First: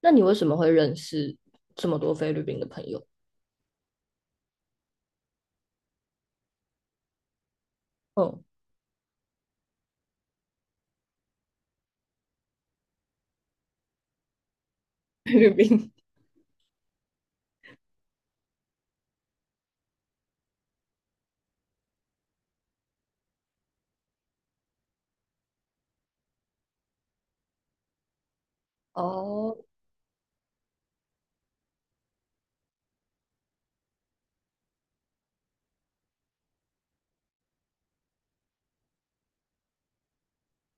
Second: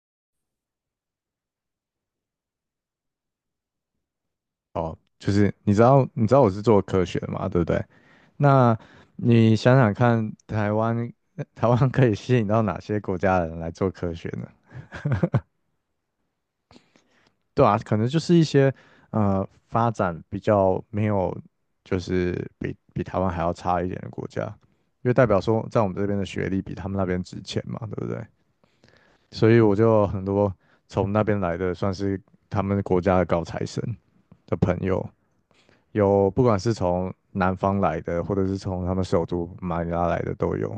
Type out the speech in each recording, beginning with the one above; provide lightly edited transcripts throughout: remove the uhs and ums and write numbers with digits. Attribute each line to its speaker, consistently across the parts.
Speaker 1: 那你为什么会认识这么多菲律宾的朋友？
Speaker 2: 哦，就是你知道，你知道我是做科学的嘛，对不对？
Speaker 1: 嗯，
Speaker 2: 那你想想看，台湾台湾可以吸引到哪些国家的人来做科学呢？
Speaker 1: 菲律宾。
Speaker 2: 对啊，可能就是一些发展比较没有，就是比台湾还要差一点的国家，因为代表说在我们这边的学历比他们那边值钱嘛，对不对？所
Speaker 1: 哦，
Speaker 2: 以我就有很多从那边来的，算是他们国家的高材生的朋友。有不管是从南方来的，或者是从他们首都马尼拉来的都有。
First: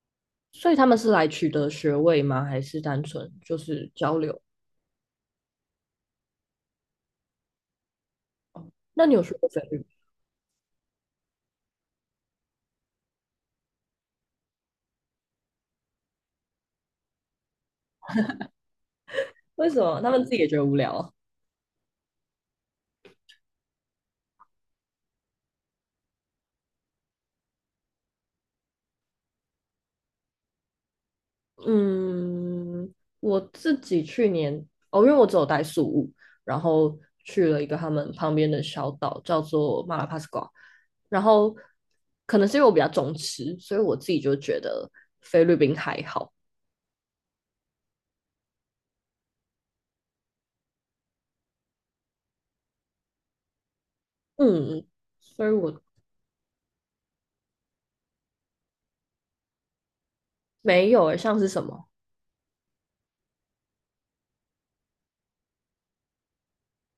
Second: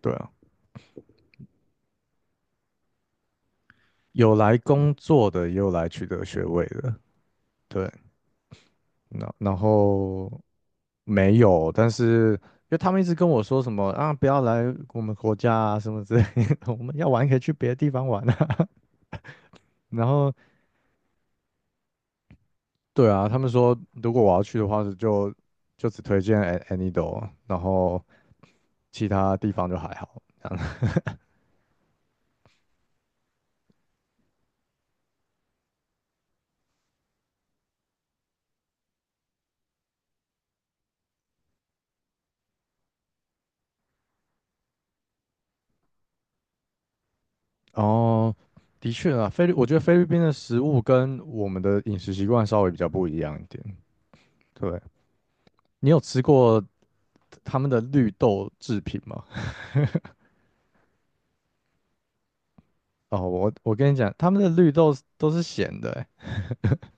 Speaker 2: 对啊，
Speaker 1: 所以他们是来取得学位吗？还是单纯就是交
Speaker 2: 有
Speaker 1: 流？
Speaker 2: 来工作的，也有来取得学位的。对，
Speaker 1: 那你有
Speaker 2: 那
Speaker 1: 学过
Speaker 2: 然
Speaker 1: 菲律宾？
Speaker 2: 后没有，但是因为他们一直跟我说什么啊，不要来我们国家啊，什么之类的，我们要玩可以去别的地方玩啊。
Speaker 1: 为什 么
Speaker 2: 然
Speaker 1: 他们自
Speaker 2: 后
Speaker 1: 己也觉得无聊啊？
Speaker 2: 对啊，他们说如果我要去的话，就只推荐 An- Anido,然后其他地方就还好。这
Speaker 1: 嗯，我自己去年，哦，因为我只有待宿务，然后去了一个他们旁边的小岛，叫做马拉帕斯瓜。然后可能是因为我比较重吃，所以我自己就觉得菲律宾还好。
Speaker 2: 哦，的确啊，菲律，我觉得菲律宾的食物跟我们的饮食习惯稍微比较不一样一点。对，
Speaker 1: 嗯，所以我
Speaker 2: 你有吃过他们的绿豆制品吗？
Speaker 1: 没有诶，像是什么？
Speaker 2: 哦，我跟你讲，他们的绿豆是都是咸的欸，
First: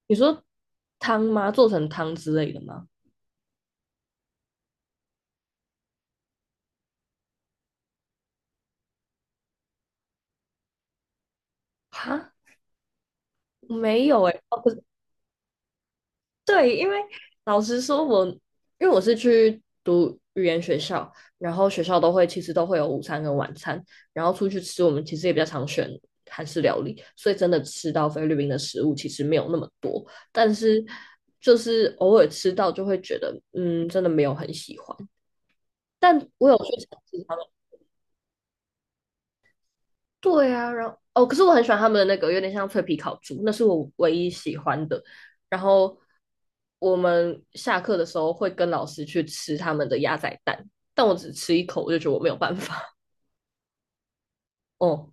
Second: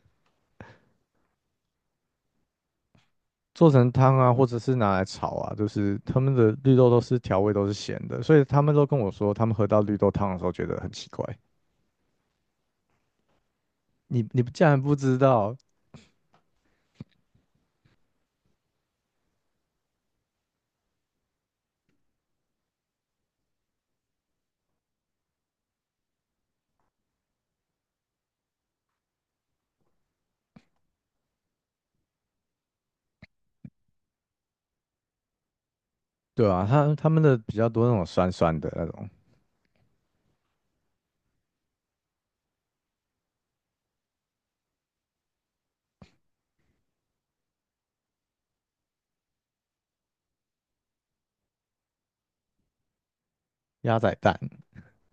Speaker 1: 你说汤吗？做成汤之类的吗？
Speaker 2: 做成汤啊，或者是拿来炒啊，就是他们的绿豆都是调味都是咸的，所以他们都跟我说，他们喝到绿豆汤的时候觉得很奇怪。
Speaker 1: 哈，没有
Speaker 2: 你
Speaker 1: 诶。
Speaker 2: 你
Speaker 1: 哦，
Speaker 2: 竟
Speaker 1: 不
Speaker 2: 然
Speaker 1: 是，
Speaker 2: 不知道？
Speaker 1: 对，因为老实说我，因为我是去读语言学校，然后学校都会其实都会有午餐跟晚餐，然后出去吃，我们其实也比较常选韩式料理，所以真的吃到菲律宾的食物其实没有那么多，但是就是偶尔吃到就会觉得，嗯，真的没有很喜欢。但我
Speaker 2: 对
Speaker 1: 有
Speaker 2: 啊，
Speaker 1: 去
Speaker 2: 他
Speaker 1: 尝
Speaker 2: 他们
Speaker 1: 试他
Speaker 2: 的
Speaker 1: 们，
Speaker 2: 比较多那种酸酸的那种
Speaker 1: 对啊，然后哦，可是我很喜欢他们的那个有点像脆皮烤猪，那是我唯一喜欢的。然后我们下课的时候会跟老师去吃他们的鸭仔蛋，但我只吃一口我就觉得我没有办法。
Speaker 2: 鸭仔蛋
Speaker 1: 哦，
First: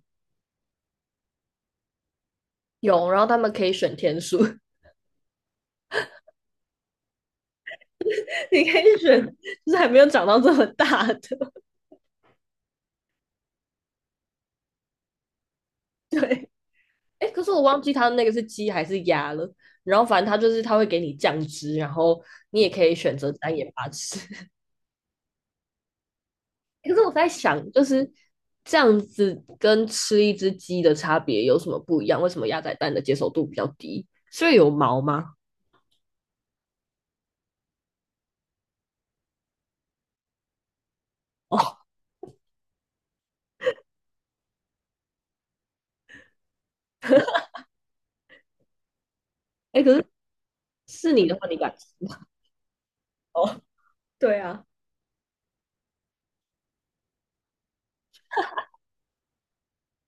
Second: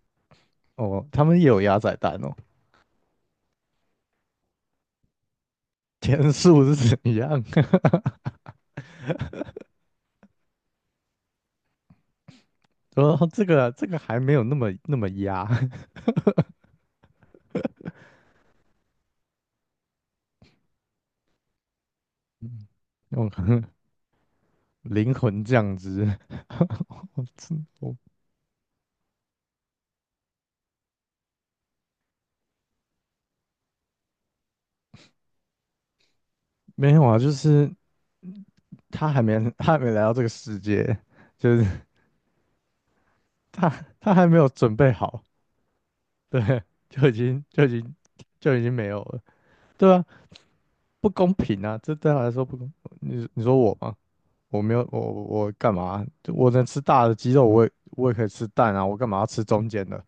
Speaker 2: 哦，他们也有鸭仔蛋哦。
Speaker 1: 有，然后他们可以选天数，
Speaker 2: 天数是怎样？
Speaker 1: 你可以选，就是还没有长到这么大的。
Speaker 2: 哦，这个这个还没有那么压，
Speaker 1: 对，哎，可是我忘记他那个是鸡还是鸭了。然后反正他就是他会给你酱汁，然后 你也
Speaker 2: 嗯
Speaker 1: 可以选
Speaker 2: 我
Speaker 1: 择
Speaker 2: 可
Speaker 1: 单
Speaker 2: 能
Speaker 1: 眼巴吃。
Speaker 2: 灵魂降职，
Speaker 1: 可是我
Speaker 2: 我
Speaker 1: 在
Speaker 2: 真
Speaker 1: 想，就
Speaker 2: 我
Speaker 1: 是这样子跟吃一只鸡的差别有什么不一样？为什么鸭仔蛋的接受度比较低？是因为有毛吗？
Speaker 2: 没有啊，就是他还没来到这个世界，就是
Speaker 1: 哦，
Speaker 2: 他他还没有准备好，对，就已经就已经就已经没有了，
Speaker 1: 哎，
Speaker 2: 对
Speaker 1: 可
Speaker 2: 啊，
Speaker 1: 是
Speaker 2: 不
Speaker 1: 是你
Speaker 2: 公
Speaker 1: 的话，你
Speaker 2: 平
Speaker 1: 敢
Speaker 2: 啊，
Speaker 1: 吃
Speaker 2: 这对他
Speaker 1: 吗？
Speaker 2: 来说不公。你 你说
Speaker 1: 哦，
Speaker 2: 我吗？
Speaker 1: 对
Speaker 2: 我
Speaker 1: 啊，
Speaker 2: 没有我干嘛？就我能吃大的鸡肉，我也可以吃蛋啊，我干嘛要吃中间的？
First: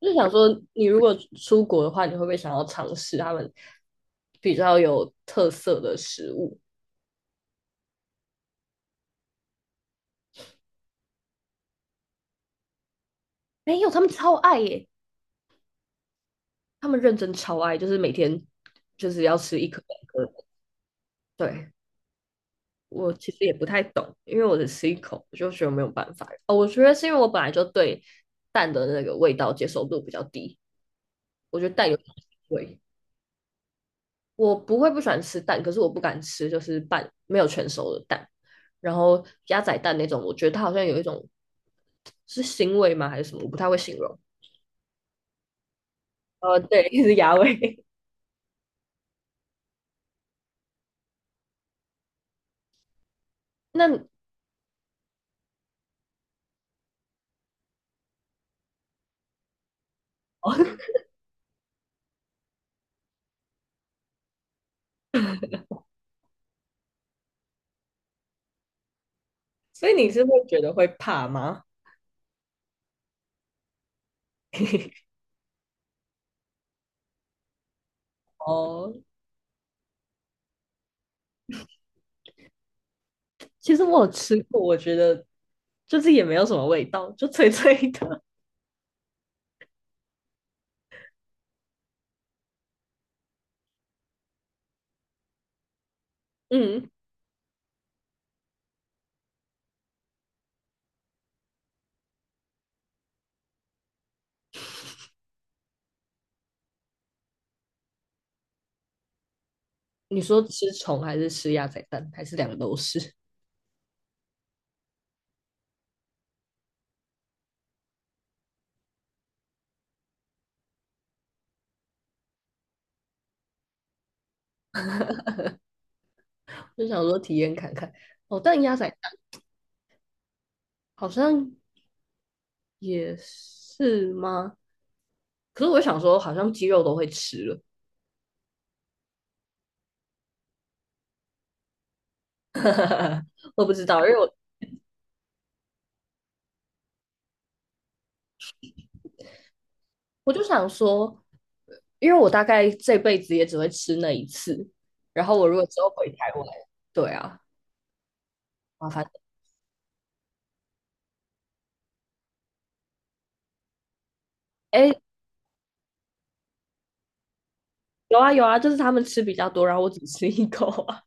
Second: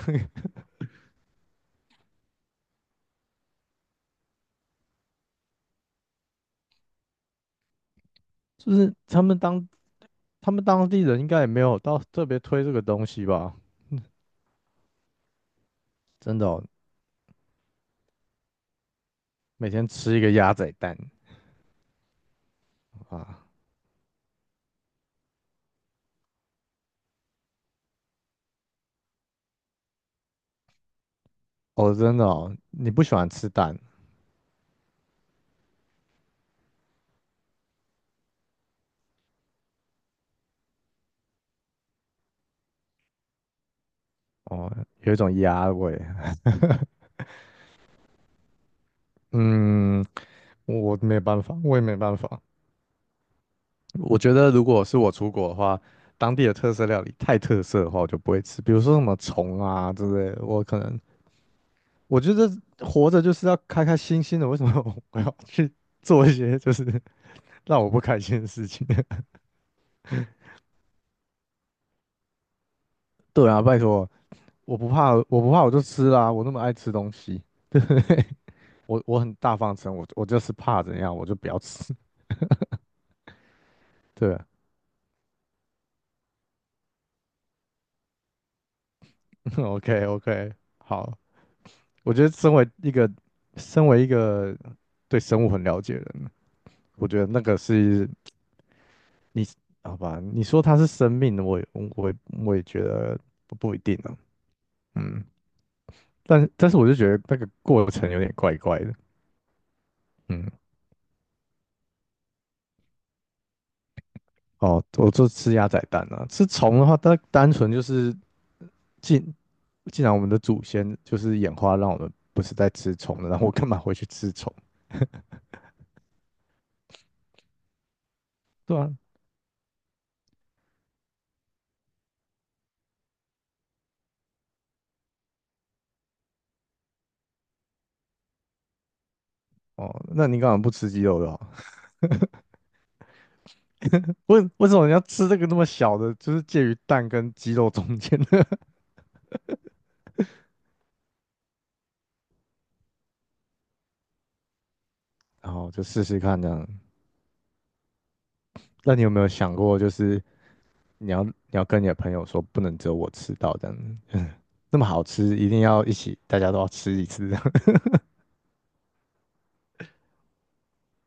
Speaker 1: 就是想说，你如果出国的话，你会不会想要尝试他们比较有特色的食物？
Speaker 2: 就是他们当地人应该也没有到特别推这个东西吧？
Speaker 1: 没有，他们超爱耶，
Speaker 2: 真的哦，
Speaker 1: 他们认真超爱，就是每天就是要吃一
Speaker 2: 每
Speaker 1: 颗
Speaker 2: 天
Speaker 1: 两
Speaker 2: 吃一
Speaker 1: 颗，
Speaker 2: 个鸭仔蛋
Speaker 1: 对。我其实
Speaker 2: 啊，
Speaker 1: 也不太懂，因为我只吃一口，我就觉得没有办法。哦，我觉得是因为我本来就对蛋的那个味道接受度比较低，我觉得蛋
Speaker 2: 哦，
Speaker 1: 有腥
Speaker 2: 真的哦，
Speaker 1: 味，
Speaker 2: 你不喜欢吃蛋
Speaker 1: 我不会不喜欢吃蛋，可是我不敢吃就是半没有全熟的蛋，然后鸭仔蛋那种，我觉得它好像有一种是腥味吗还是什么，我不太会形容。
Speaker 2: 哦，有一种鸭味。
Speaker 1: 对，是鸭味。
Speaker 2: 嗯，我没办法，我也没办法。
Speaker 1: 那，
Speaker 2: 我觉得如果是我出国的话，当地的特色料理太特色的话，我就不会吃。比如说什么虫啊之类的，我
Speaker 1: 哦，
Speaker 2: 可能我觉得活着就是要开开心心的，为什么 我要去做一些让我不开心的事情？
Speaker 1: 所以你是会觉得会怕吗？
Speaker 2: 对啊，拜托，我不 怕，我不怕，我就吃啦、我那么爱吃东西，对不对？
Speaker 1: 哦，
Speaker 2: 我很大方承认我就是怕怎样，我就不要吃。
Speaker 1: 其实我有
Speaker 2: 对
Speaker 1: 吃
Speaker 2: 啊
Speaker 1: 过，我觉得就是也没有什么味道，就脆脆的。
Speaker 2: ，OK OK,好，我觉得身为一个对生物很了解的 人，
Speaker 1: 嗯，
Speaker 2: 我觉得那个是你好吧？你说它是生命，我也我也我也觉得不一定啊，嗯，但是我就觉得那个过程有点怪怪的，
Speaker 1: 你说
Speaker 2: 嗯。
Speaker 1: 吃虫还是吃鸭仔蛋，还是两个都是？
Speaker 2: 哦，我就吃鸭仔蛋啊。吃虫的话，它单纯就是既既然我们的祖先就是演化让我们不是在吃虫的，然后我干嘛回去吃虫？
Speaker 1: 就想说体验看看。哦，但鸭
Speaker 2: 对
Speaker 1: 仔
Speaker 2: 啊，
Speaker 1: 蛋好像也是吗？可是我想说，好像鸡肉都会吃了，
Speaker 2: 哦，那你干嘛不吃鸡肉的好？
Speaker 1: 我不知道，因为我
Speaker 2: 为什么你要吃这个那么小的，就是介于蛋跟鸡肉中间的？
Speaker 1: 我就想说，因为我大概这辈子也只会吃那一次。然后 我
Speaker 2: 然
Speaker 1: 如果
Speaker 2: 后
Speaker 1: 之
Speaker 2: 就
Speaker 1: 后
Speaker 2: 试
Speaker 1: 回
Speaker 2: 试
Speaker 1: 台
Speaker 2: 看
Speaker 1: 湾，
Speaker 2: 这样。
Speaker 1: 对啊，麻
Speaker 2: 那你
Speaker 1: 烦。
Speaker 2: 有没有想过，就是你要跟你的朋友说，不能只有我吃到这样子，那么
Speaker 1: 哎，
Speaker 2: 好吃，一定要一起，大家都要吃一次这样。
Speaker 1: 有啊有啊，就是他们吃比较多，然后我只吃一口啊。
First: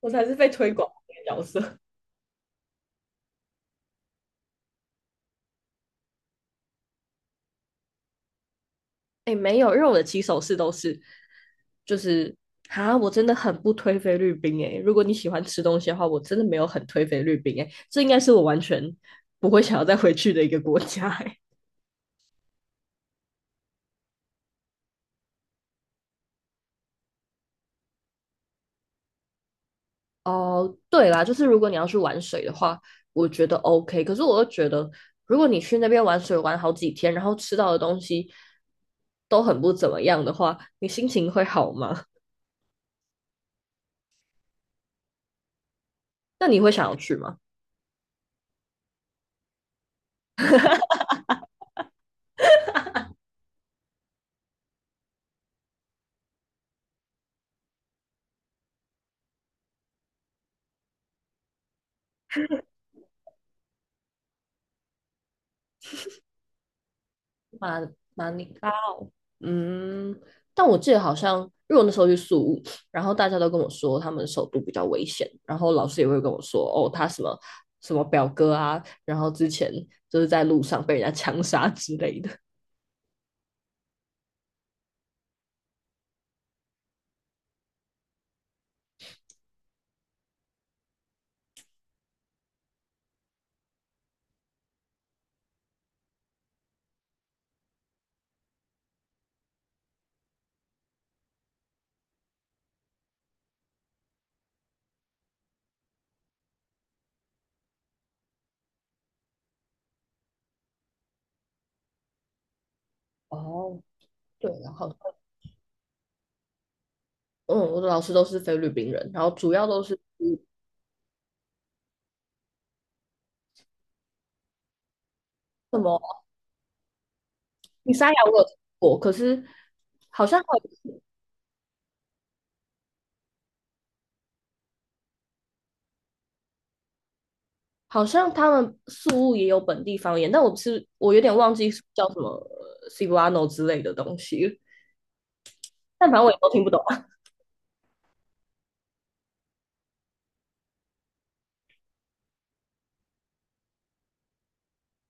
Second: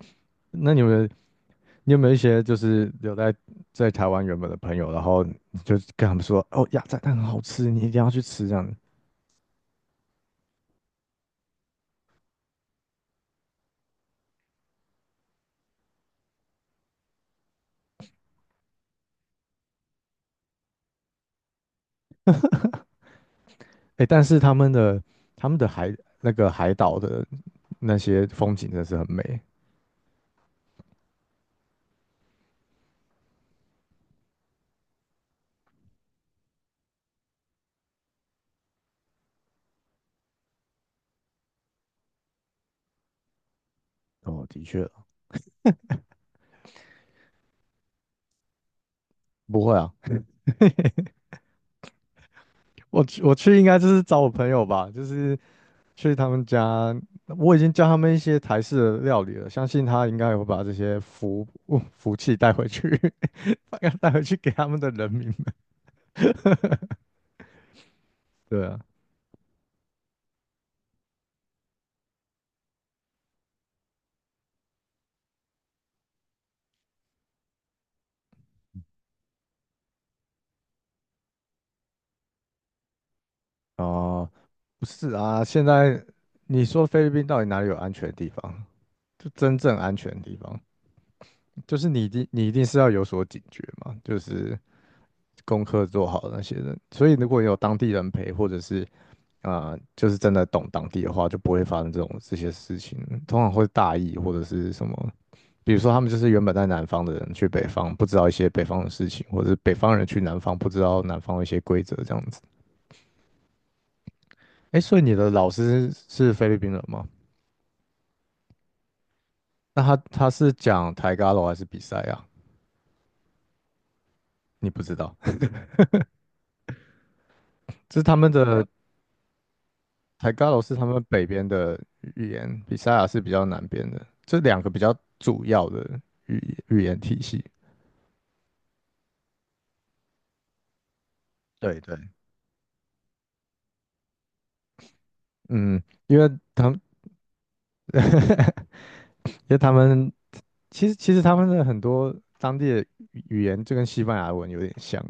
Speaker 1: 我才是被 推
Speaker 2: 那你有
Speaker 1: 广
Speaker 2: 没有。
Speaker 1: 的角色。
Speaker 2: 你有没有一些就是留在在台湾原本的朋友，然后你就跟他们说，哦，鸭仔蛋很好吃，你一定要去吃这样子。
Speaker 1: 哎，欸没有，因为我的起手式都是，就是啊，我真的很不推菲律宾哎。欸如果你喜欢吃东西的话，我真的没有很推菲律宾哎，欸这应该是我完全不会想要再回去的一个国家哎。欸
Speaker 2: 哎，但是他们的那个海岛的那些风景真的是很美。
Speaker 1: 哦，对啦，就是如果你要去玩水的话，我觉得 OK。可是我又觉得，如果你去那边玩水玩好几天，然后吃到的东西都很不怎么样的话，你心情会好吗？
Speaker 2: 哦，的确，
Speaker 1: 那你会想要去吗？
Speaker 2: 不会啊，我去应该就是找我朋友吧，就是去他们家，我已经教他们一些台式的料理了，相信他应该也会把这些福气带回去，把它带回去给他们的人民们。
Speaker 1: 马马尼
Speaker 2: 对
Speaker 1: 拉。
Speaker 2: 啊，
Speaker 1: 嗯，但我记得好像，因为我那时候去宿务，然后大家都跟我说他们首都比较危险，然后老师也会跟我说，哦，他什么什么表哥啊，然后之前就是在路上被人家枪杀之类的。
Speaker 2: 哦、不是啊，现在你说菲律宾到底哪里有安全的地方？就真正安全的地方，就是你一定是要有所警觉嘛，就是功课做好那些人。所以如果有当地人陪，或者是啊、就是真的懂当地的话，就不会发生这些事情。通常会大意或者是什么，比如说他们就是原本在南方的人去北方，不知道一些北方的事情，或者是北方人去南方不知道南方的一些规则这样子。
Speaker 1: 哦，对，然
Speaker 2: 哎，
Speaker 1: 后
Speaker 2: 所以你的老师是菲律宾人吗？
Speaker 1: 嗯，我的老师都是菲律宾人，然后主要都
Speaker 2: 那
Speaker 1: 是
Speaker 2: 他是讲台嘎楼还是比赛啊？你不知道，
Speaker 1: 什么 米
Speaker 2: 这是
Speaker 1: 沙
Speaker 2: 他
Speaker 1: 亚
Speaker 2: 们
Speaker 1: 我有听
Speaker 2: 的
Speaker 1: 过，可是好
Speaker 2: 台
Speaker 1: 像还
Speaker 2: 嘎楼是他
Speaker 1: 有
Speaker 2: 们北边的语言，比赛啊是比较南边的，这两个比较主要的语言体系。
Speaker 1: 好像他们宿务也有本地方言，但我是我有点忘记
Speaker 2: 对对，
Speaker 1: 叫什么 Cebuano 之类的东西，
Speaker 2: 嗯，
Speaker 1: 但反
Speaker 2: 因
Speaker 1: 正
Speaker 2: 为
Speaker 1: 我也都听不
Speaker 2: 他们，
Speaker 1: 懂。
Speaker 2: 因为他们其实他们的很多当地的语言就跟西班牙文有点像，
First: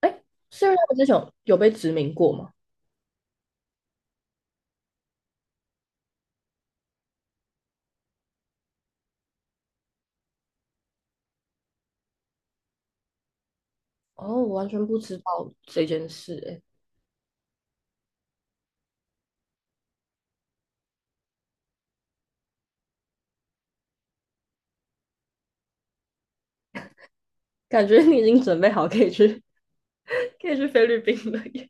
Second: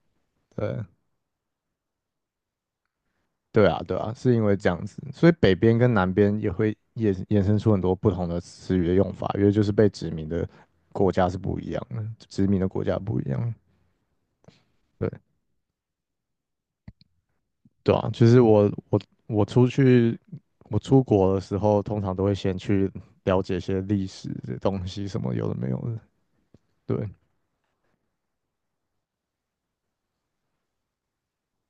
Speaker 1: 哎，是因为
Speaker 2: 对，
Speaker 1: 他们之前有被殖民过吗？
Speaker 2: 对啊，对啊，是因为这样子，所以北边跟南边也会衍生出很多不同的词语的用法，因为就是被殖民的国家是不一样的，殖民的国家不一样。
Speaker 1: 哦，我完全不
Speaker 2: 对，
Speaker 1: 知道这件事、哎，
Speaker 2: 对啊，就是我我出去，我出国的时候，通常都会先去了解一些历史的东西，什么有的没有的。对，
Speaker 1: 感觉你已经准备好可以去 可以去菲律宾了耶。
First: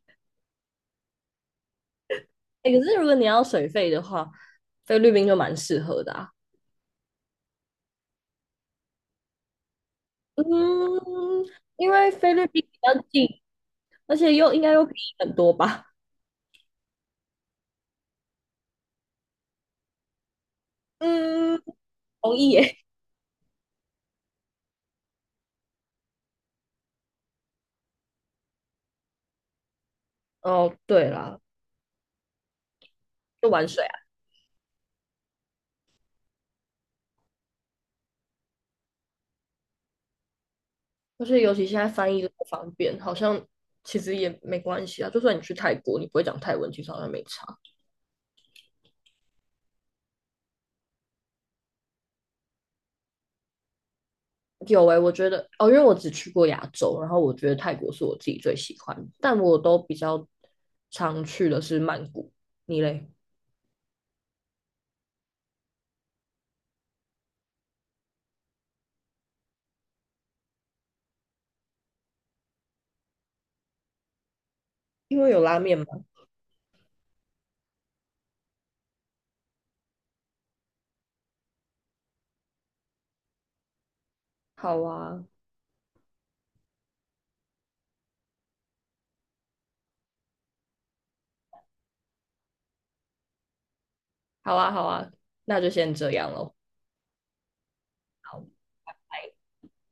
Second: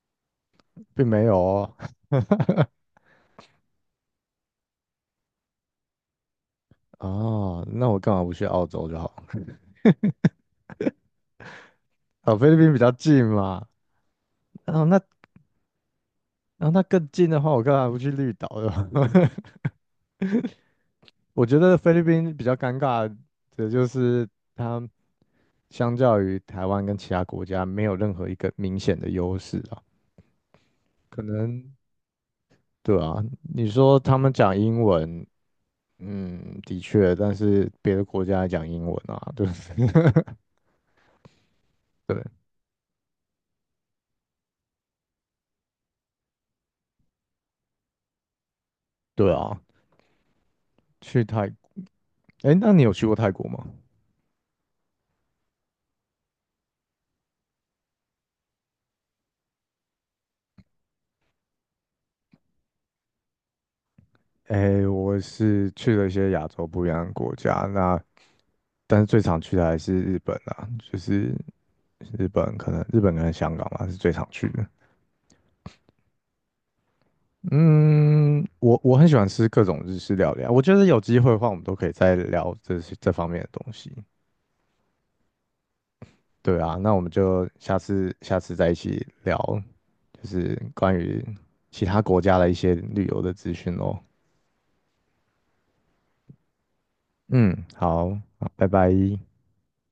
Speaker 2: 并没有哦。
Speaker 1: 哎，可是如果你要水费的话，菲律宾就蛮适合的啊。
Speaker 2: 哦，那我干嘛不去澳洲就好？
Speaker 1: 嗯，因为菲
Speaker 2: 哦，
Speaker 1: 律
Speaker 2: 菲律
Speaker 1: 宾
Speaker 2: 宾
Speaker 1: 比
Speaker 2: 比较
Speaker 1: 较
Speaker 2: 近
Speaker 1: 近，
Speaker 2: 嘛。
Speaker 1: 而且又应该
Speaker 2: 然
Speaker 1: 又
Speaker 2: 后
Speaker 1: 便
Speaker 2: 那
Speaker 1: 宜很多吧。
Speaker 2: 然后那更近的话，我干嘛不去绿岛呢？我觉
Speaker 1: 嗯，
Speaker 2: 得菲律宾
Speaker 1: 同
Speaker 2: 比
Speaker 1: 意
Speaker 2: 较
Speaker 1: 耶。
Speaker 2: 尴尬的就是它相较于台湾跟其他国家没有任何一个明显的优势啊。
Speaker 1: 哦，对
Speaker 2: 可
Speaker 1: 啦，
Speaker 2: 能对啊，
Speaker 1: 就玩
Speaker 2: 你
Speaker 1: 水啊，
Speaker 2: 说他们讲英文，嗯，的确，但是别的国家也讲英文啊，对
Speaker 1: 而且尤其现在翻译
Speaker 2: 对
Speaker 1: 都不方便，好像其实也没关系啊。就算你去泰国，你不会讲泰文，其实好像没差。
Speaker 2: 对啊，去泰，哎，那你有去过泰国吗？
Speaker 1: 有诶、欸我觉得哦，因为我只去过亚洲，然后我觉得泰国是我自己最喜欢，但我都比较常去的是曼谷。你嘞？
Speaker 2: 诶，我是去了一些亚洲不一样的国家，那但是最常去的还是日本啊，就是日本跟香港吧是最常去的。
Speaker 1: 因为有拉面吗？
Speaker 2: 嗯，我很喜欢吃各种日式料理啊，我觉得有机会的话，我们都可以再聊这些这方面的东西。
Speaker 1: 好啊，
Speaker 2: 对啊，那我们就下次再一起聊，就是关于其他国家的一些旅游的资讯咯。
Speaker 1: 好啊，好啊，那就先这样咯。
Speaker 2: 嗯，好，好，拜拜。